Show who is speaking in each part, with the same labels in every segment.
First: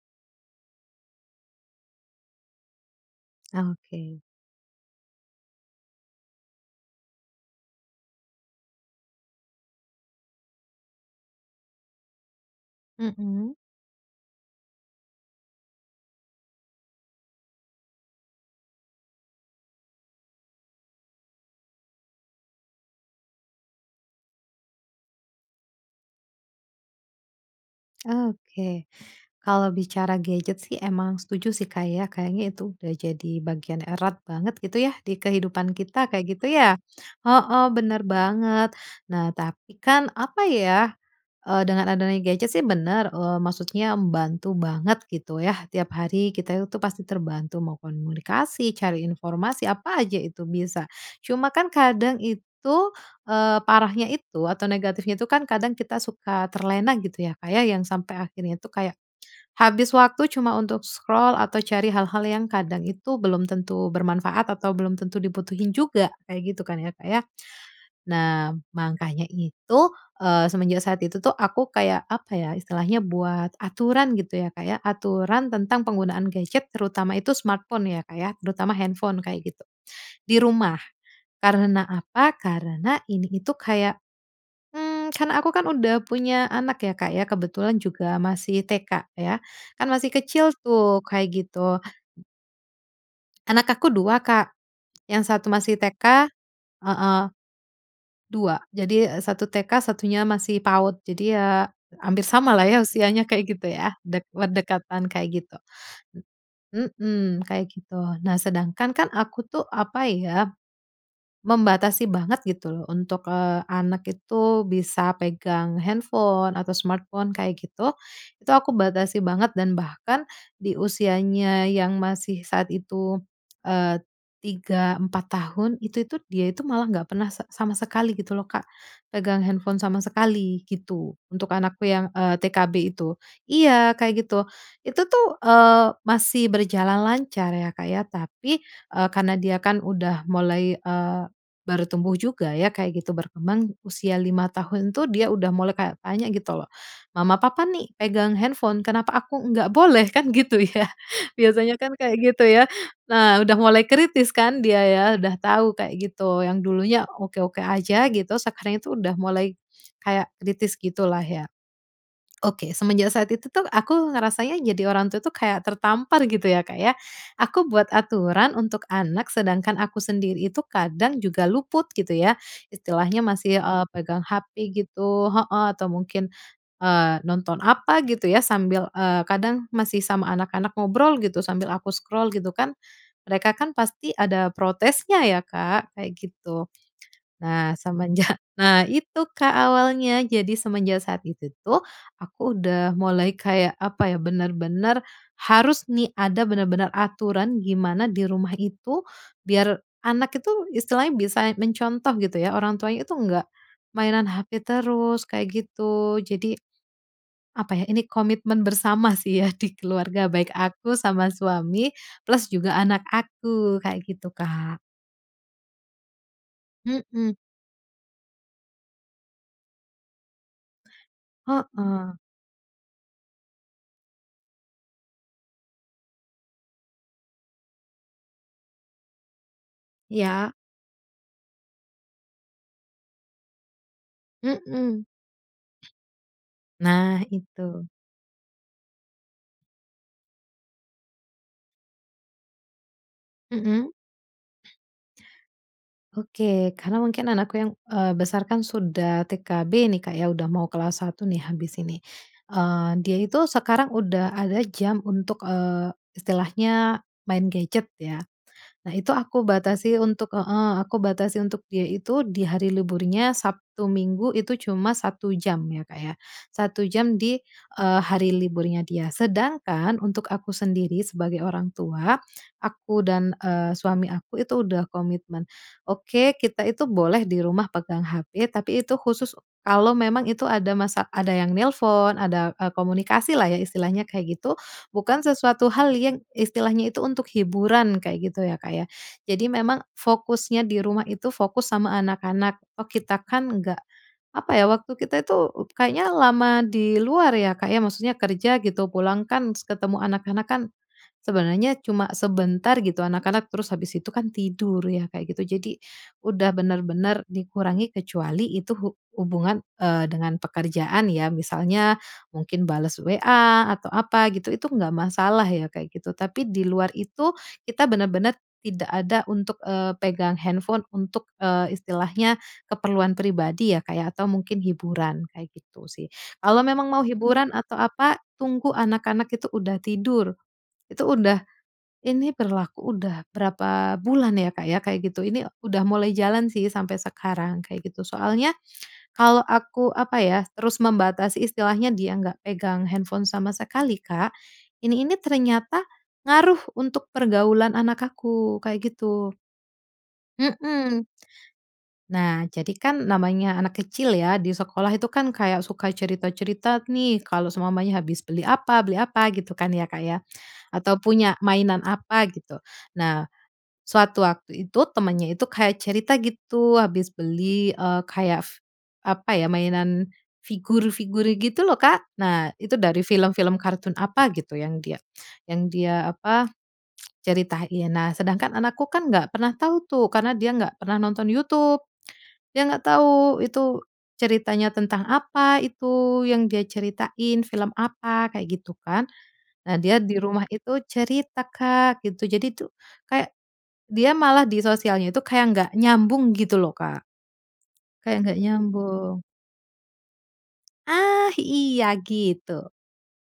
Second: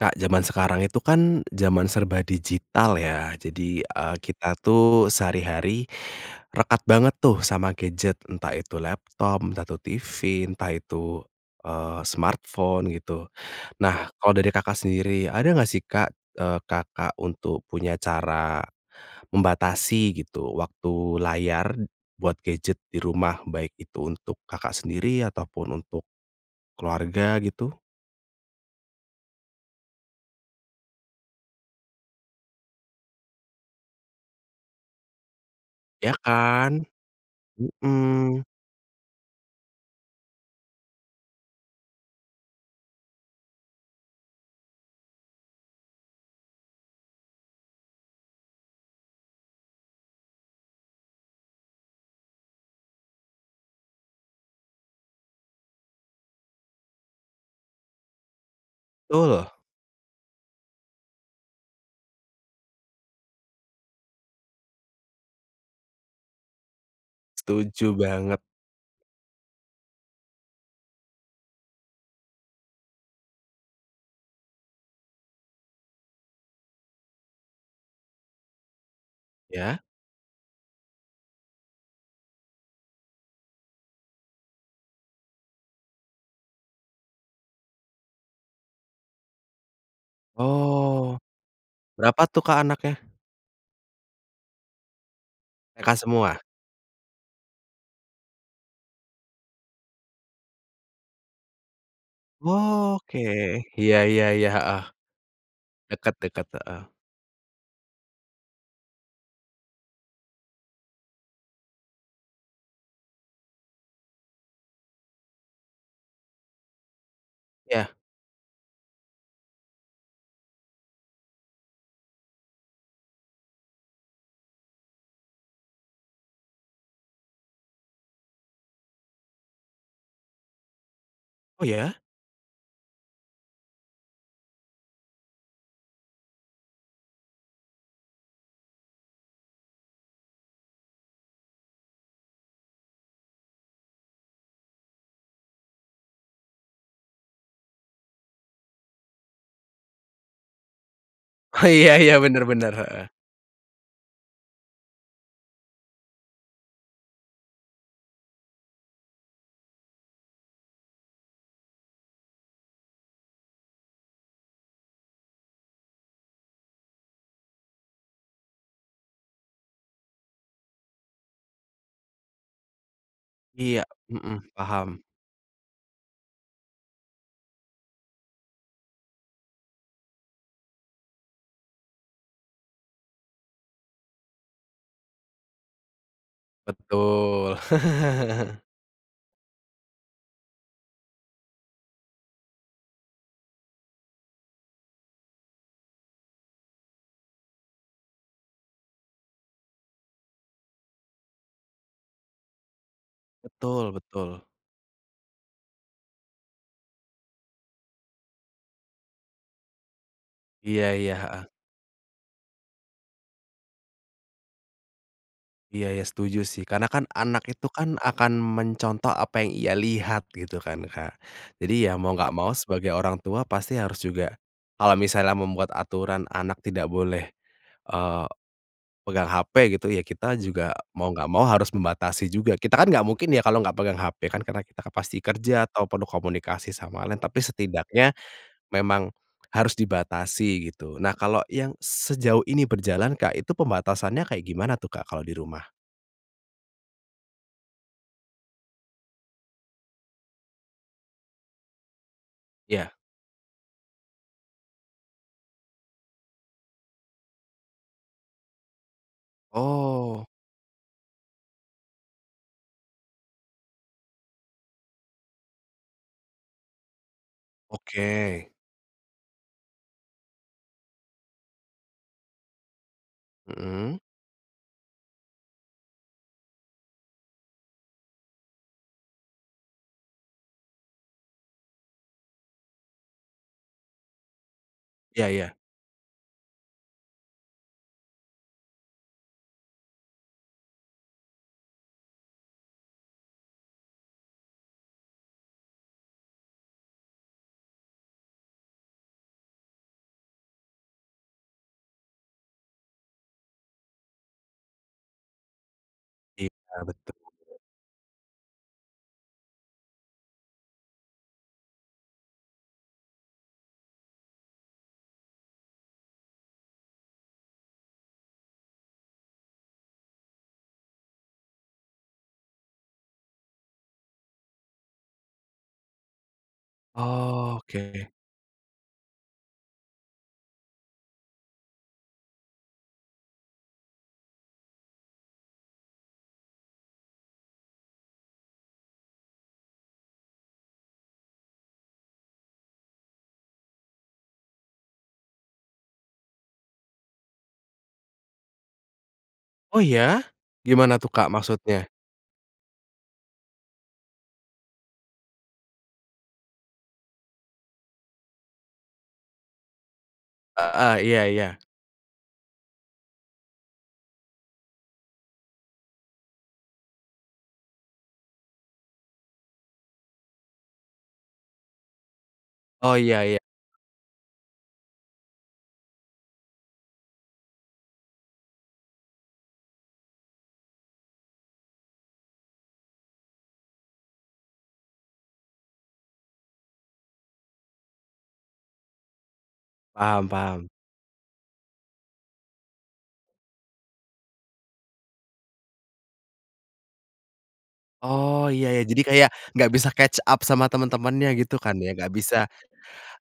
Speaker 1: Kak, zaman sekarang itu kan, zaman serba digital ya, jadi, eee,
Speaker 2: Oke.
Speaker 1: kita tuh sehari-hari rekat banget tuh, sama gadget. Entah itu laptop, entah itu TV, entah itu, eee, smartphone gitu.
Speaker 2: Mhm.
Speaker 1: Nah, kalau dari Kakak sendiri, ada nggak sih, Kak, eee, Kakak untuk punya cara membatasi gitu, waktu layar b buat gadget di rumah, baik itu untuk Kakak sendiri ataupun untuk keluarga gitu?
Speaker 2: Oke, kalau bicara gadget sih emang setuju sih, Kak, ya, kayaknya itu udah jadi bagian erat banget gitu ya, di kehidupan kita
Speaker 1: Ya
Speaker 2: kayak gitu
Speaker 1: kan?
Speaker 2: ya? Heeh, bener
Speaker 1: Mhm.
Speaker 2: banget. Nah, tapi kan apa ya, eee, dengan adanya gadget sih bener, eee, maksudnya membantu banget, gitu ya, tiap hari kita itu pasti terbantu mau komunikasi, cari informasi apa aja itu bisa. Cuma kan kadang itu, eee, parahnya itu atau negatifnya itu kan kadang kita suka terlena gitu ya, Kak, ya, yang sampai akhirnya itu kayak,
Speaker 1: Tul.
Speaker 2: habis waktu cuma untuk scroll atau cari hal-hal yang kadang itu belum tentu bermanfaat atau belum tentu dibutuhin juga. Kayak gitu kan ya Kak, ya.
Speaker 1: Setuju banget.
Speaker 2: Nah, makanya itu, eee, semenjak saat itu tuh, aku kayak apa ya, istilahnya buat aturan gitu ya, Kak, ya, aturan tentang penggunaan gadget, terutama itu smartphone ya, Kak, ya. Terutama handphone, kayak gitu,
Speaker 1: Ya.
Speaker 2: di rumah. Karena apa? Karena, ini itu kayak, mmm, karena aku kan udah punya anak ya, Kak, ya. Kebetulan juga masih TK ya. Kan masih kecil tuh,
Speaker 1: Oh.
Speaker 2: kayak gitu.
Speaker 1: Berapa tuh Kak, anaknya?
Speaker 2: Anak aku 2 Kak, yang satu masih
Speaker 1: TK
Speaker 2: TK
Speaker 1: semua?
Speaker 2: heeh, 2. Jadi satu TK satunya masih PAUD. Jadi ya, hampir sama lah ya,
Speaker 1: Oke,
Speaker 2: usianya kayak gitu
Speaker 1: iya
Speaker 2: ya, dek
Speaker 1: iya iya, heeh.
Speaker 2: berdekatan kayak gitu.
Speaker 1: Deket deket, heeh.
Speaker 2: Mhm, kayak gitu. Nah, sedangkan kan aku tuh apa ya, membatasi banget gitu loh, untuk, eee, anak itu bisa pegang handphone atau smartphone kayak gitu.
Speaker 1: Ya.
Speaker 2: Itu aku batasi banget dan bahkan, di usianya yang masih saat itu, eee, 3, 4 tahun, itu tuh dia itu malah nggak pernah se sama sekali gitu loh, Kak, pegang handphone sama sekali gitu, untuk
Speaker 1: Oh
Speaker 2: anakku
Speaker 1: ya?
Speaker 2: yang, eee, TK B itu iya, kayak gitu. Itu tuh, eee, masih berjalan lancar ya, Kak, ya. Tapi, eee, karena dia kan udah mulai, eee, baru tumbuh juga ya, kayak gitu, berkembang usia 5 tahun tuh, dia udah mulai kayak tanya gitu loh, "Mama, Papa nih pegang handphone, kenapa aku nggak boleh?" Kan gitu ya.
Speaker 1: Oh,
Speaker 2: Biasanya kan
Speaker 1: iya iya,
Speaker 2: kayak
Speaker 1: benar
Speaker 2: gitu ya.
Speaker 1: benar, heeh.
Speaker 2: Nah, udah mulai kritis kan dia ya, udah tahu kayak gitu, yang dulunya oke-oke aja gitu, sekarang itu udah mulai kayak kritis gitulah ya. Oke, semenjak saat itu tuh, aku ngerasanya jadi orang tua tuh kayak tertampar gitu ya, Kak, ya. Aku buat aturan untuk anak, sedangkan aku sendiri itu kadang juga luput, gitu ya. Istilahnya masih,
Speaker 1: Iya,
Speaker 2: eee, pegang
Speaker 1: mhm,
Speaker 2: HP,
Speaker 1: paham.
Speaker 2: gitu heeh, atau mungkin, eee, nonton apa gitu ya, sambil, eee, kadang masih sama anak-anak ngobrol gitu, sambil aku scroll gitu kan. Mereka kan pasti ada protesnya ya, Kak, kayak gitu.
Speaker 1: Betul.
Speaker 2: Nah, semenjak nah, itu Kak, awalnya. Jadi semenjak saat itu tuh, aku udah mulai kayak apa ya, bener-bener harus nih, ada benar-benar aturan gimana di rumah itu, biar anak itu istilahnya bisa mencontoh gitu ya, orang tuanya itu nggak
Speaker 1: Betul
Speaker 2: mainan
Speaker 1: betul.
Speaker 2: HP terus, kayak gitu. Jadi, apa ya? Ini komitmen bersama sih ya, di keluarga baik
Speaker 1: Iya
Speaker 2: aku
Speaker 1: iya,
Speaker 2: sama
Speaker 1: heeh.
Speaker 2: suami, plus juga anak aku kayak gitu, Kak.
Speaker 1: Iya iya, setuju sih, karena kan
Speaker 2: Mhm.
Speaker 1: anak itu kan, akan mencontoh apa yang ia lihat gitu kan, Kak. Jadi, ya mau
Speaker 2: Heeh.
Speaker 1: nggak mau, sebagai orang tua pasti harus juga, kalau misalnya membuat aturan anak tidak boleh, eee, pegang HP gitu, ya kita
Speaker 2: Iya.
Speaker 1: juga mau nggak mau harus membatasi juga. Kita kan nggak mungkin ya, kalau nggak pegang HP kan, karena kita kan
Speaker 2: Mhm.
Speaker 1: pasti kerja ataupun komunikasi sama lain.
Speaker 2: Nah
Speaker 1: Tapi
Speaker 2: itu.
Speaker 1: setidaknya, memang harus dibatasi gitu. Nah, kalo yang sejauh ini berjalan, Kak. Itu
Speaker 2: Mhm.
Speaker 1: pembatasannya kayak gimana tuh, Kak? Kalo di rumah.
Speaker 2: Oke, karena mungkin anakku yang, eee, besarkan sudah TK B nih, Kak, ya, udah mau kelas 1 nih, habis ini. Eee,
Speaker 1: Ya.
Speaker 2: dia itu sekarang udah ada jam untuk, eee, istilahnya main gadget ya. Nah, itu aku batasi
Speaker 1: Oh.
Speaker 2: untuk heeh, aku batasi untuk dia itu di hari liburnya Sabtu, Minggu itu cuma 1 jam ya, Kak, ya, 1 jam di, eee, hari
Speaker 1: Oke.
Speaker 2: liburnya dia. Sedangkan untuk aku sendiri sebagai orang tua aku dan, eee,
Speaker 1: Mhm.
Speaker 2: suami aku itu udah komitmen. "Oke, kita itu boleh di rumah pegang HP, tapi itu khusus, kalau memang itu ada masa ada yang nelpon ada, eee, komunikasilah ya," istilahnya kayak gitu. Bukan
Speaker 1: Iya iya.
Speaker 2: sesuatu hal yang istilahnya itu untuk hiburan, kayak gitu ya, Kak, ya. Jadi memang fokusnya di rumah itu, fokus sama anak-anak, toh, kita kan enggak apa ya, waktu kita itu u kayaknya lama di luar ya, Kak, ya? Maksudnya kerja, gitu. Pulang kan s ketemu anak-anak kan, sebenarnya cuma sebentar, gitu. Anak-anak terus habis itu kan tidur ya, kayak gitu. Jadi, udah
Speaker 1: Iya, betul.
Speaker 2: bener-bener dikurangi, kecuali itu hu hubungan, eee, dengan pekerjaan ya, misalnya mungkin bales WA atau apa gitu, itu enggak masalah ya, kayak gitu. Tapi di luar itu, kita benar-benar tidak ada untuk, eee, pegang handphone untuk, eee, istilahnya, keperluan pribadi ya, Kak, ya, atau mungkin hiburan, kayak gitu sih. Kalau memang mau hiburan atau
Speaker 1: Oke.
Speaker 2: apa, tunggu anak-anak itu udah tidur, itu udah ini berlaku udah berapa bulan ya, Kak, ya, kayak gitu. Ini udah mulai jalan sih sampai sekarang, kayak gitu. Soalnya, kalau aku apa ya, terus membatasi, istilahnya dia nggak pegang handphone sama sekali, Kak, ini ini ternyata ngaruh untuk pergaulan anak aku, kayak gitu.
Speaker 1: Oh ya? Gimana
Speaker 2: Mhm.
Speaker 1: tuh Kak, maksudnya?
Speaker 2: Nah, jadi kan namanya anak kecil ya, di sekolah itu kan kayak suka cerita-cerita nih, kalau seumpamanya habis beli apa beli apa gitu kan, ya, Kak, ya.
Speaker 1: Heeh,
Speaker 2: Atau
Speaker 1: iya
Speaker 2: punya
Speaker 1: iya.
Speaker 2: mainan apa gitu. Nah, suatu waktu itu, temannya itu kayak cerita gitu habis beli, eee, kayak f apa ya, mainan figur-figur gitu loh, Kak. Nah, itu
Speaker 1: Oh,
Speaker 2: dari
Speaker 1: iya iya.
Speaker 2: film-film kartun apa gitu, yang dia yang dia apa, ceritain. Nah, sedangkan anakku kan nggak pernah tau tuh, karena dia nggak pernah nonton YouTube, dia nggak tau itu ceritanya tentang apa, itu yang dia ceritain film apa? Kayak gitu kan. Nah, dia di
Speaker 1: Paham
Speaker 2: rumah
Speaker 1: paham.
Speaker 2: itu cerita Kak, gitu. Jadi tuh, kayak dia malah di sosialnya itu kayak nggak nyambung, gitu loh, Kak. Kayak nggak
Speaker 1: Oh, iya ya, jadi
Speaker 2: nyambung.
Speaker 1: kayak nggak bisa catch up sama teman-temannya,
Speaker 2: Ah,
Speaker 1: gitu kan,
Speaker 2: iya
Speaker 1: ya? Nggak bisa
Speaker 2: gitu.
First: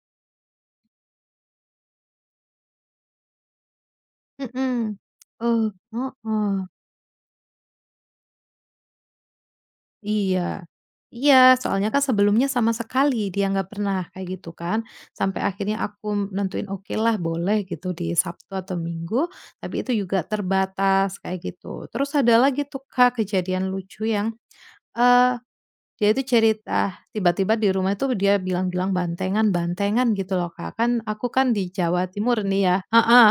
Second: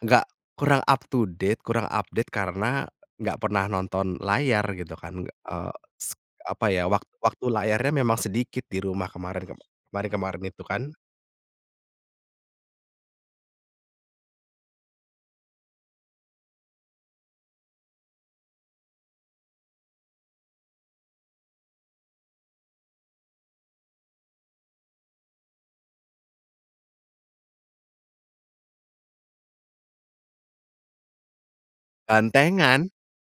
Speaker 1: nggak kurang up to date, kurang update. Karena nggak pernah nonton layar gitu
Speaker 2: Mhm.
Speaker 1: kan, nggak
Speaker 2: Oh,
Speaker 1: eee, s apa
Speaker 2: heeh.
Speaker 1: ya, wak waktu layarnya memang sedikit di rumah kemarin, kem kemarin-kemarin itu
Speaker 2: Iya.
Speaker 1: kan?
Speaker 2: Iya, soalnya kan sebelumnya sama sekali dia nggak pernah kayak gitu kan, sampai akhirnya aku nentuin, okelah boleh gitu, di Sabtu atau Minggu. Tapi itu juga terbatas, kayak gitu. Terus ada lagi tuh, Kak, kejadian lucu yang, eee, dia itu cerita tiba-tiba di rumah tuh dia bilang-bilang, "Bantengan bantengan," gitu, loh, Kak. Kan, aku kan di Jawa Timur nih ya
Speaker 1: Bantengan?
Speaker 2: heeh,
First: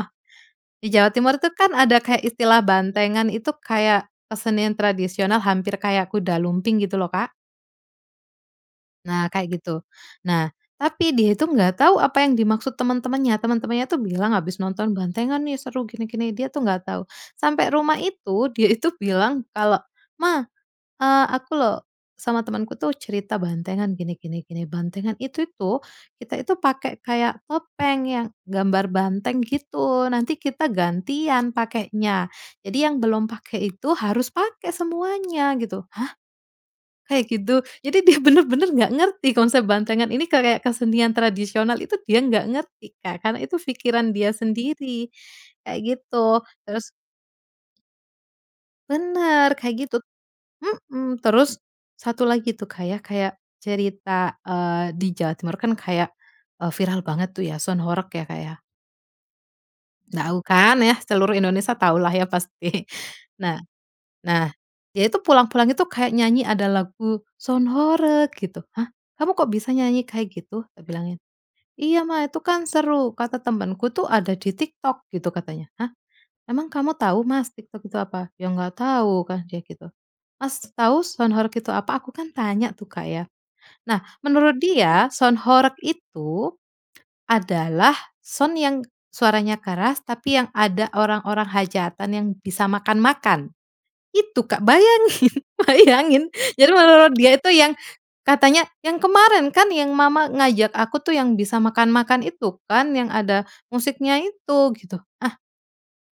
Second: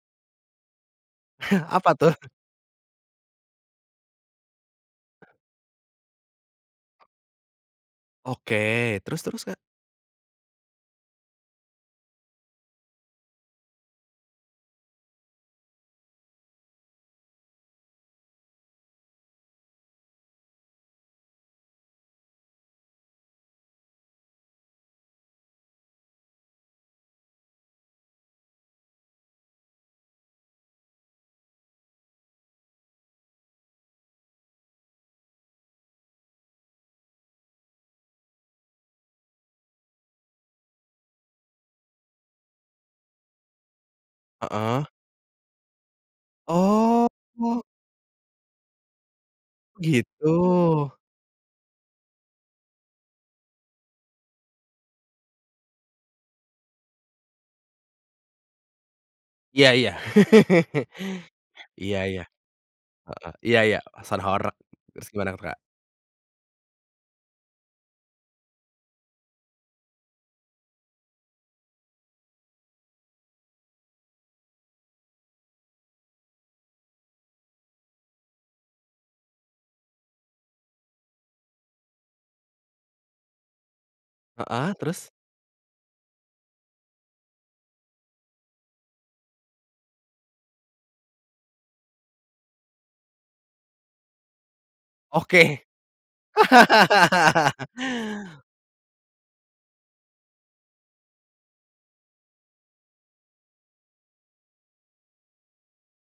Speaker 2: di Jawa Timur tuh kan
Speaker 1: Apa
Speaker 2: ada
Speaker 1: tuh?
Speaker 2: kayak istilah bantengan, itu kayak kesenian tradisional hampir kayak kuda lumping gitu, loh, Kak.
Speaker 1: Oke, terus
Speaker 2: Nah,
Speaker 1: terus, Kak?
Speaker 2: kayak gitu. Nah, tapi dia itu nggak tahu apa yang dimaksud teman-temannya. Teman-temannya tuh bilang, "Habis nonton bantengan nih, seru, gini gini," dia tuh nggak tahu. Sampai rumah itu, dia itu bilang kalau, "Mah, eee, aku loh sama temanku tuh cerita bantengan gini gini gini, bantengan itu tuh, kita itu pakai kayak topeng yang gambar banteng gitu, nanti kita gantian pakainya. Jadi yang belum pakai itu harus pakai semuanya," gitu. "Hah, kayak gitu?" Jadi dia bener-bener nggak ngerti konsep bantengan ini kayak kesenian tradisional itu, dia nggak ngerti, Kak, karena itu pikiran dia
Speaker 1: Heeh.
Speaker 2: sendiri, kayak gitu. Terus
Speaker 1: Oh.
Speaker 2: Bener, kayak gitu
Speaker 1: Gitu.
Speaker 2: mhm. Terus satu lagi tuh, Kak, ya, kayak cerita, eee, di Jawa Timur kan kayak, eee, viral banget tuh ya, Soud Horeg ya, Kak, ya.
Speaker 1: Iya iya,
Speaker 2: Tau kan ya, seluruh Indonesia tau
Speaker 1: iya
Speaker 2: lah
Speaker 1: iya,
Speaker 2: ya pasti.
Speaker 1: heeh, iya
Speaker 2: Nah
Speaker 1: iya, sound
Speaker 2: nah,
Speaker 1: horeg, terus
Speaker 2: dia itu
Speaker 1: gimana tuh, Kak?
Speaker 2: pulang-pulang itu kayak nyanyi ada lagu, "Sound horeg" gitu. "Hah, kamu kok bisa nyanyi kayak gitu?" Tak bilangin. "Iya Mah, itu kan seru kata temanku tuh, ada di TikTok gitu," katanya. "Hah, emang kamu tau Mas, TikTok itu apa?", "Ya nggak tau," kan, dia gitu. "Mas, tau sound horeg itu apa?" Aku kan tanya tuh Kak, ya. Nah, menurut
Speaker 1: Heeh,
Speaker 2: dia
Speaker 1: terus?
Speaker 2: sound horeg itu adalah sound yang suaranya keras, tapi yang ada orang-orang hajatan yang bisa makan-makan. Itu, Kak, bayangin
Speaker 1: Oke.
Speaker 2: bayangin, jadi menurut dia itu yang katanya, "Yang kemarin kan, yang Mama ngajak aku tuh yang bisa makan-makan itu kan, yang ada musiknya itu?" Gitu. Ah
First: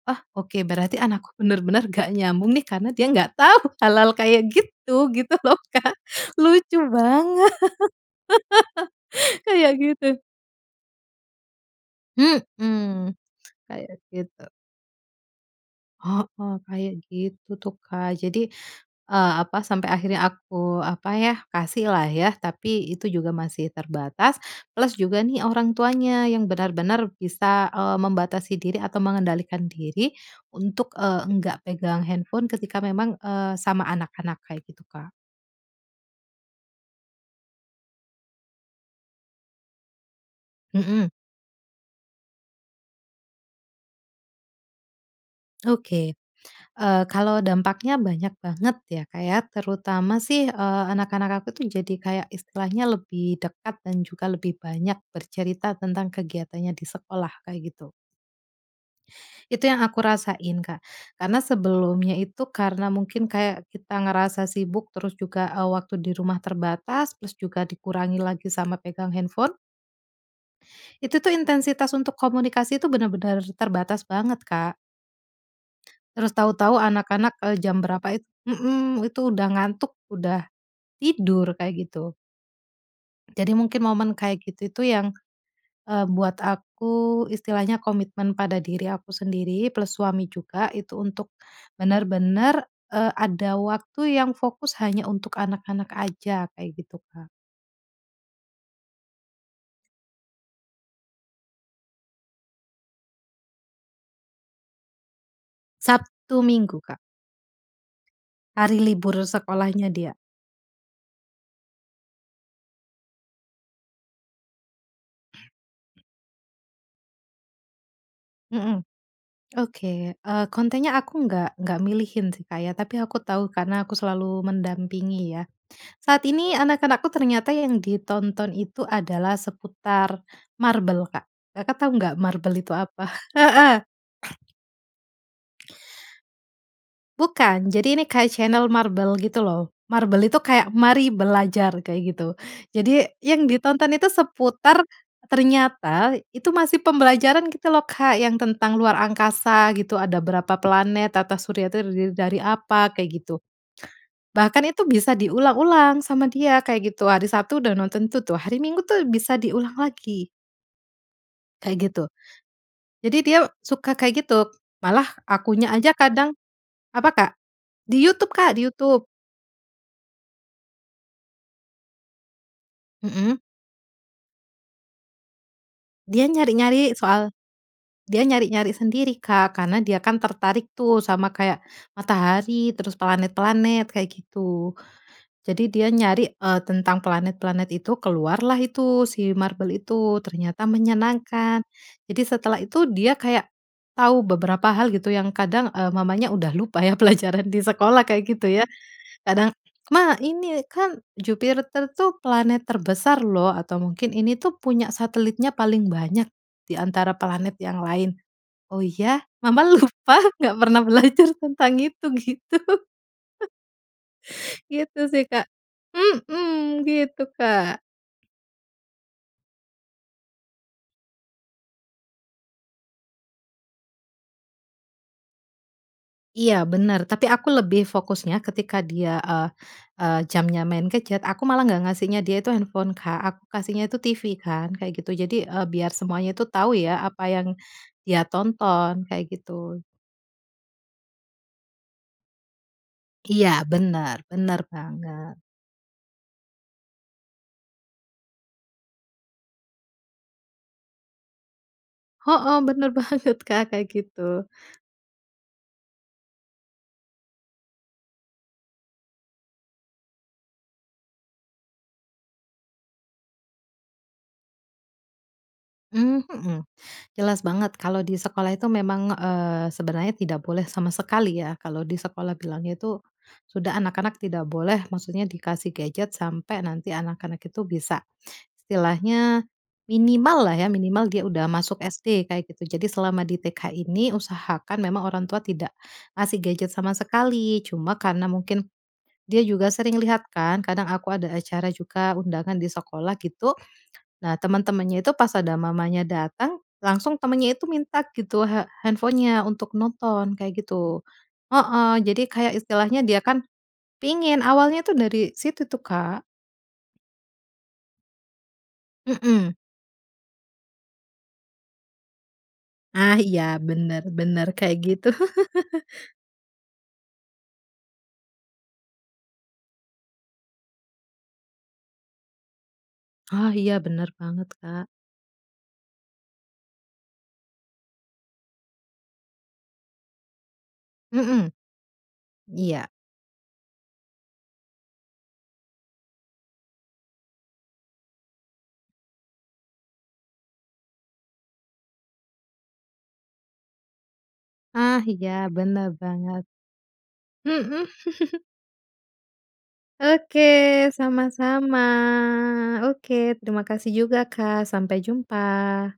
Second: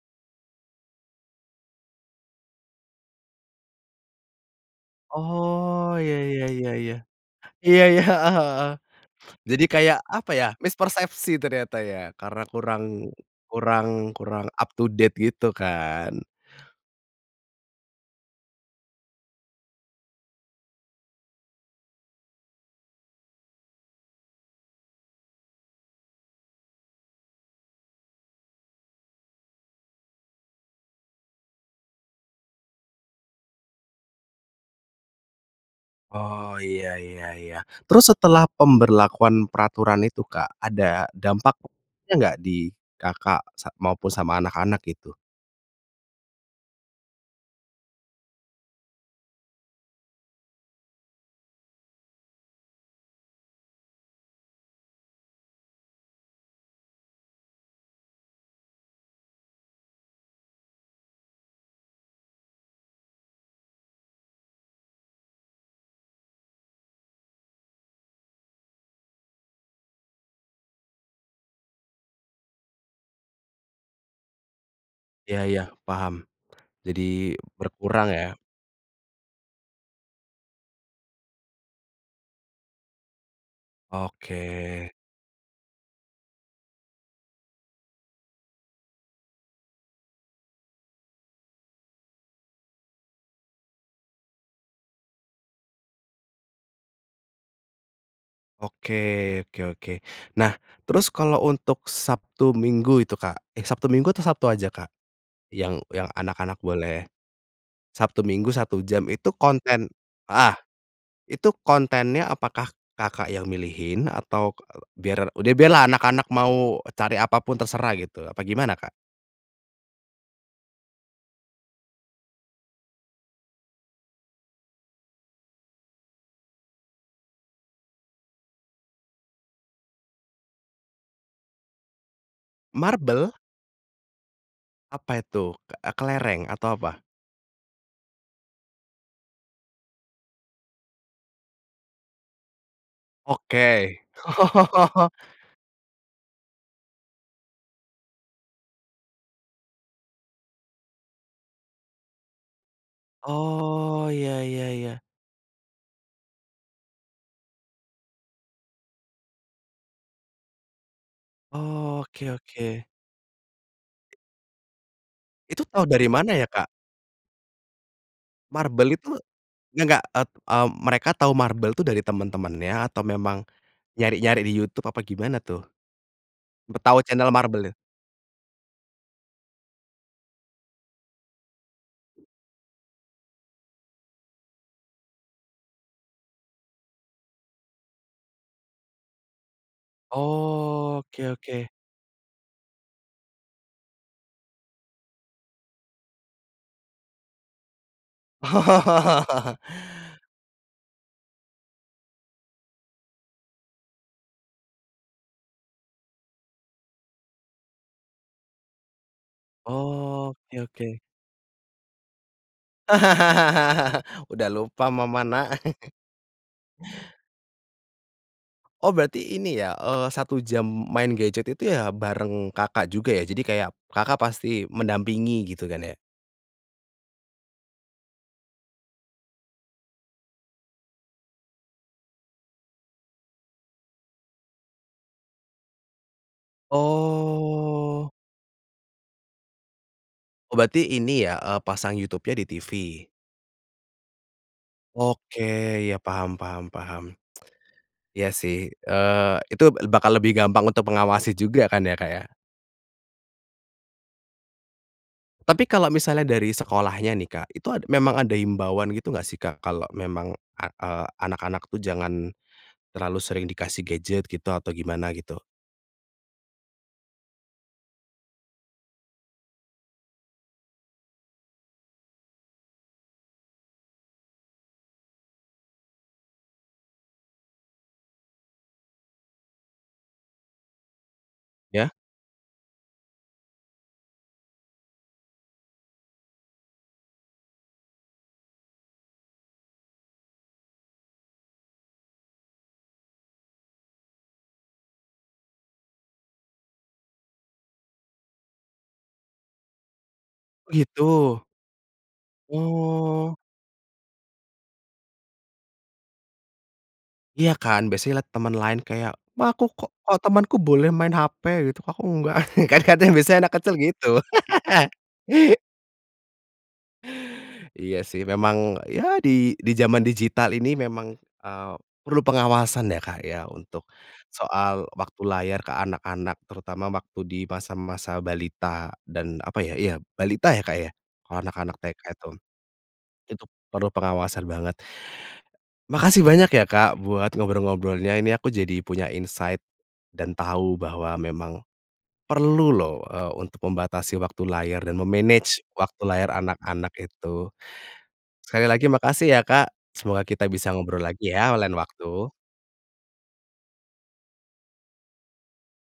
Speaker 2: ah, oke, berarti anakku bener-bener nggak nyambung nih, karena dia nggak tau hal-hal kayak gitu gitu loh, Kak,
Speaker 1: Oh, iya iya iya
Speaker 2: lucu
Speaker 1: iya.
Speaker 2: banget,
Speaker 1: Iya iya, heeh heeh. Jadi
Speaker 2: kayak
Speaker 1: kayak
Speaker 2: gitu.
Speaker 1: apa ya, mispersepsi ternyata ya, karena kurang
Speaker 2: Mhm,
Speaker 1: kurang
Speaker 2: kayak gitu.
Speaker 1: kurang up to date gitu kan?
Speaker 2: Heeh, kayak gitu tuh, Kak. Jadi, eee, apa, sampai akhirnya aku apa ya, kasihlah ya. Tapi itu juga masih terbatas, plus juga nih, orang tuanya yang benar-benar bisa, eee, membatasi diri atau mengendalikan diri untuk, eee, nggak pegang handphone ketika memang, eee, sama anak-anak, kayak gitu, Kak.
Speaker 1: Oh, iya iya iya. Terus setelah pemberlakuan peraturan itu, Kak, ada
Speaker 2: Mhm.
Speaker 1: dampaknya nggak, di Kakak sa maupun sama anak-anak, gitu?
Speaker 2: Oke, eee, kalau dampaknya banyak banget ya, Kak, ya. Terutama sih, eee, anak-anak aku tuh jadi kayak istilahnya lebih dekat, dan juga lebih banyak bercerita tentang kegiatannya di sekolah, kayak gitu. Itu yang aku rasain, Kak. Karena sebelumnya itu, karena mungkin kayak kita ngerasa sibuk, terus juga, eee, waktu di rumah terbatas, plus juga dikurangi lagi sama pegang handphone itu tuh, intensitas untuk komunikasi itu benar-benar terbatas banget, Kak.
Speaker 1: Iya iya, paham.
Speaker 2: Terus tahu-tahu
Speaker 1: Jadi
Speaker 2: anak-anak, eee, jam
Speaker 1: berkurang
Speaker 2: berapa it
Speaker 1: ya?
Speaker 2: mhm, itu udah ngantuk, udah tidur, kayak gitu. Jadi mungkin momen kayak gitu itu
Speaker 1: Oke.
Speaker 2: yang, eee, buat aku istilahnya komitmen pada diri aku sendiri, plus suami juga, itu untuk bener-bener, eee, ada waktu yang fokus hanya untuk anak-anak aja, kayak gitu, Kak.
Speaker 1: Oke oke oke. Nah, terus kalau untuk Sabtu, Minggu itu, Kak. Eh, Sabtu, Minggu atau Sabtu aja, Kak? Yang yang
Speaker 2: Sabtu,
Speaker 1: anak-anak
Speaker 2: Minggu, Kak.
Speaker 1: boleh Sabtu Minggu
Speaker 2: Hari
Speaker 1: 1 jam
Speaker 2: libur
Speaker 1: itu konten
Speaker 2: sekolahnya dia.
Speaker 1: heeh. Itu kontennya apakah Kakak yang milihin? Atau k eee, biar udah biarlah anak-anak mau cari apa pun terserah gitu, apa gimana,
Speaker 2: Mhm,
Speaker 1: Kak?
Speaker 2: oke. Eee, kontennya aku nggak nggak milihin sih, Kak, ya. Tapi aku tahu, karena aku selalu mendampingi ya. Saat ini anak-anakku ternyata yang ditonton itu adalah seputar MarBel, Kak. Kakak tahu enggak MarBel itu apa?
Speaker 1: MarBel?
Speaker 2: Heeh.
Speaker 1: Apa itu? Ke eee, kelereng atau apa?
Speaker 2: Bukan, jadi ini kayak channel MarBel gitu loh. MarBel itu kayak, "mari belajar" kayak gitu. Jadi yang ditonton
Speaker 1: Oke.
Speaker 2: itu seputar
Speaker 1: Oh.
Speaker 2: ternyata itu masih pembelajaran gitu loh, Kak, yang tentang luar angkasa gitu ada berapa planet, tata surya itu terdiri dari apa, kayak gitu.
Speaker 1: Oh. Iya
Speaker 2: Bahkan
Speaker 1: iya
Speaker 2: itu
Speaker 1: iya.
Speaker 2: bisa diulang-ulang sama dia, kayak gitu. Hari Sabtu udah nonton itu tuh, hari Minggu tuh bisa diulang lagi. Kayak
Speaker 1: Oh,
Speaker 2: gitu.
Speaker 1: oke oke.
Speaker 2: Jadi dia suka kayak gitu, malah
Speaker 1: Itu
Speaker 2: akunya
Speaker 1: tau
Speaker 2: aja
Speaker 1: dari
Speaker 2: kadang
Speaker 1: mana ya, Kak?
Speaker 2: apa Kak? Di YouTube, Kak, di
Speaker 1: MarBel
Speaker 2: YouTube.
Speaker 1: itu nggak ep mmm, mereka tahu MarBel itu dari teman-temannya atau
Speaker 2: Mhm.
Speaker 1: memang nyari-nyari di YouTube apa gimana tuh,
Speaker 2: Dia nyari-nyari
Speaker 1: tahu channel
Speaker 2: soal
Speaker 1: MarBelnya?
Speaker 2: dia nyari-nyari sendiri, Kak, karena dia kan tertarik tuh sama kayak, matahari terus planet-planet kayak gitu. Jadi dia nyari, eee, tentang planet-planet itu, keluarlah itu si MarBel itu, ternyata
Speaker 1: Oh, oke
Speaker 2: menyenangkan.
Speaker 1: oke.
Speaker 2: Jadi setelah itu dia kayak, tahu beberapa hal gitu yang kadang, eee, mamanya udah lupa ya pelajaran di sekolah kayak gitu ya.
Speaker 1: Oh.
Speaker 2: Kadang, "Ma, ini kan Jupiter tuh planet terbesar loh." Atau mungkin, "Ini tuh punya satelitnya paling banyak di antara planet yang lain." "Oh ya? Mama lupa,
Speaker 1: Oh,
Speaker 2: nggak
Speaker 1: oke
Speaker 2: pernah
Speaker 1: oke.
Speaker 2: belajar tentang itu." Gitu.
Speaker 1: Udah lupa
Speaker 2: Gitu
Speaker 1: mama,
Speaker 2: sih, Kak.
Speaker 1: Nak.
Speaker 2: Mhm, gitu, Kak.
Speaker 1: Oh, berarti ini ya, eee, 1 jam main gadget itu ya bareng Kakak juga ya? Jadi kayak Kakak pasti mendampingi, gitu kan ya?
Speaker 2: Iya, benar, tapi aku lebih fokusnya ketika dia, eee eee, jamnya main gadget, aku malah nggak ngasihnya dia itu handphone, Kak, aku kasihnya itu TV kan, kayak gitu. Jadi, eee, biar semuanya itu tahu ya apa yang
Speaker 1: Oh.
Speaker 2: dia tonton, kayak gitu.
Speaker 1: Oh, berarti ini ya, eee, pasang YouTube-nya di TV.
Speaker 2: Iya, benar, benar banget.
Speaker 1: Oke. Iya, paham paham paham. Iya sih, eee, itu bakal lebih gampang untuk mengawasi juga kan ya Kak, ya.
Speaker 2: Heeh, benar banget, Kak, kayak gitu.
Speaker 1: Tapi kalau misalnya dari sekolahnya nih, Kak, itu ad memang ada himbauan gitu gak sih, Kak, kalau memang a eee, anak-anak tuh jangan terlalu sering dikasih gadget gitu, atau gimana gitu?
Speaker 2: Mmm, mhm. Jelas banget kalau di sekolah itu memang, eee, sebenarnya tidak boleh sama sekali ya, kalau di sekolah bilangnya itu, sudah anak-anak tidak boleh maksudnya dikasih gadget sampai nanti anak-anak itu bisa istilahnya minimal lah ya, minimal dia udah masuk
Speaker 1: Ya.
Speaker 2: SD, kayak gitu. Jadi selama di TK ini usahakan memang orang tua tidak ngasih gadget sama sekali. Cuma karena mungkin dia juga sering lihat kan, kadang aku ada acara juga, undangan di sekolah gitu, nah teman-temannya itu pas ada mamanya datang langsung temannya itu minta gitu, ha handphone-nya untuk nonton, kayak
Speaker 1: Oh,
Speaker 2: gitu.
Speaker 1: gitu.
Speaker 2: Heeh, jadi kayak istilahnya dia
Speaker 1: Oh.
Speaker 2: kan pengin, awalnya tuh dari situ tuh, Kak.
Speaker 1: Iya kan, biasanya liat teman lain kayak,
Speaker 2: Mhm.
Speaker 1: "Ma, aku kok kok temanku boleh main hape?" Gitu, "Kok aku enggak?" Kan kadang
Speaker 2: Nah, iya.
Speaker 1: biasanya enak kecil
Speaker 2: Benar
Speaker 1: gitu.
Speaker 2: benar, kayak gitu.
Speaker 1: Iya sih, memang ya di di zaman digital ini memang, eee, perlu pengawasan ya Kak ya,
Speaker 2: Oh, iya,
Speaker 1: untuk
Speaker 2: benar banget, Kak.
Speaker 1: soal waktu layar ke anak-anak terutama waktu di masa-masa balita, dan apa ya, iya, balita ya Kak ya, kalau
Speaker 2: Mhm.
Speaker 1: anak-anak TK itu.
Speaker 2: Iya.
Speaker 1: Itu perlu pengawasan banget. Makasih banyak ya Kak, buat ngobrol-ngobrolnya. Ini aku jadi punya insight, dan tahu bahwa memang perlu loh, eee, untuk membatasi waktu layar dan
Speaker 2: Ah, iya,
Speaker 1: me-manage
Speaker 2: benar
Speaker 1: waktu layar
Speaker 2: banget.
Speaker 1: anak-anak itu.
Speaker 2: Mhm.
Speaker 1: Sekali lagi makasih ya Kak, semoga
Speaker 2: Oke,
Speaker 1: kita bisa ngobrol lagi ya lain
Speaker 2: sama-sama.
Speaker 1: waktu.
Speaker 2: Oke, terima kasih juga Kak, sampai jumpa.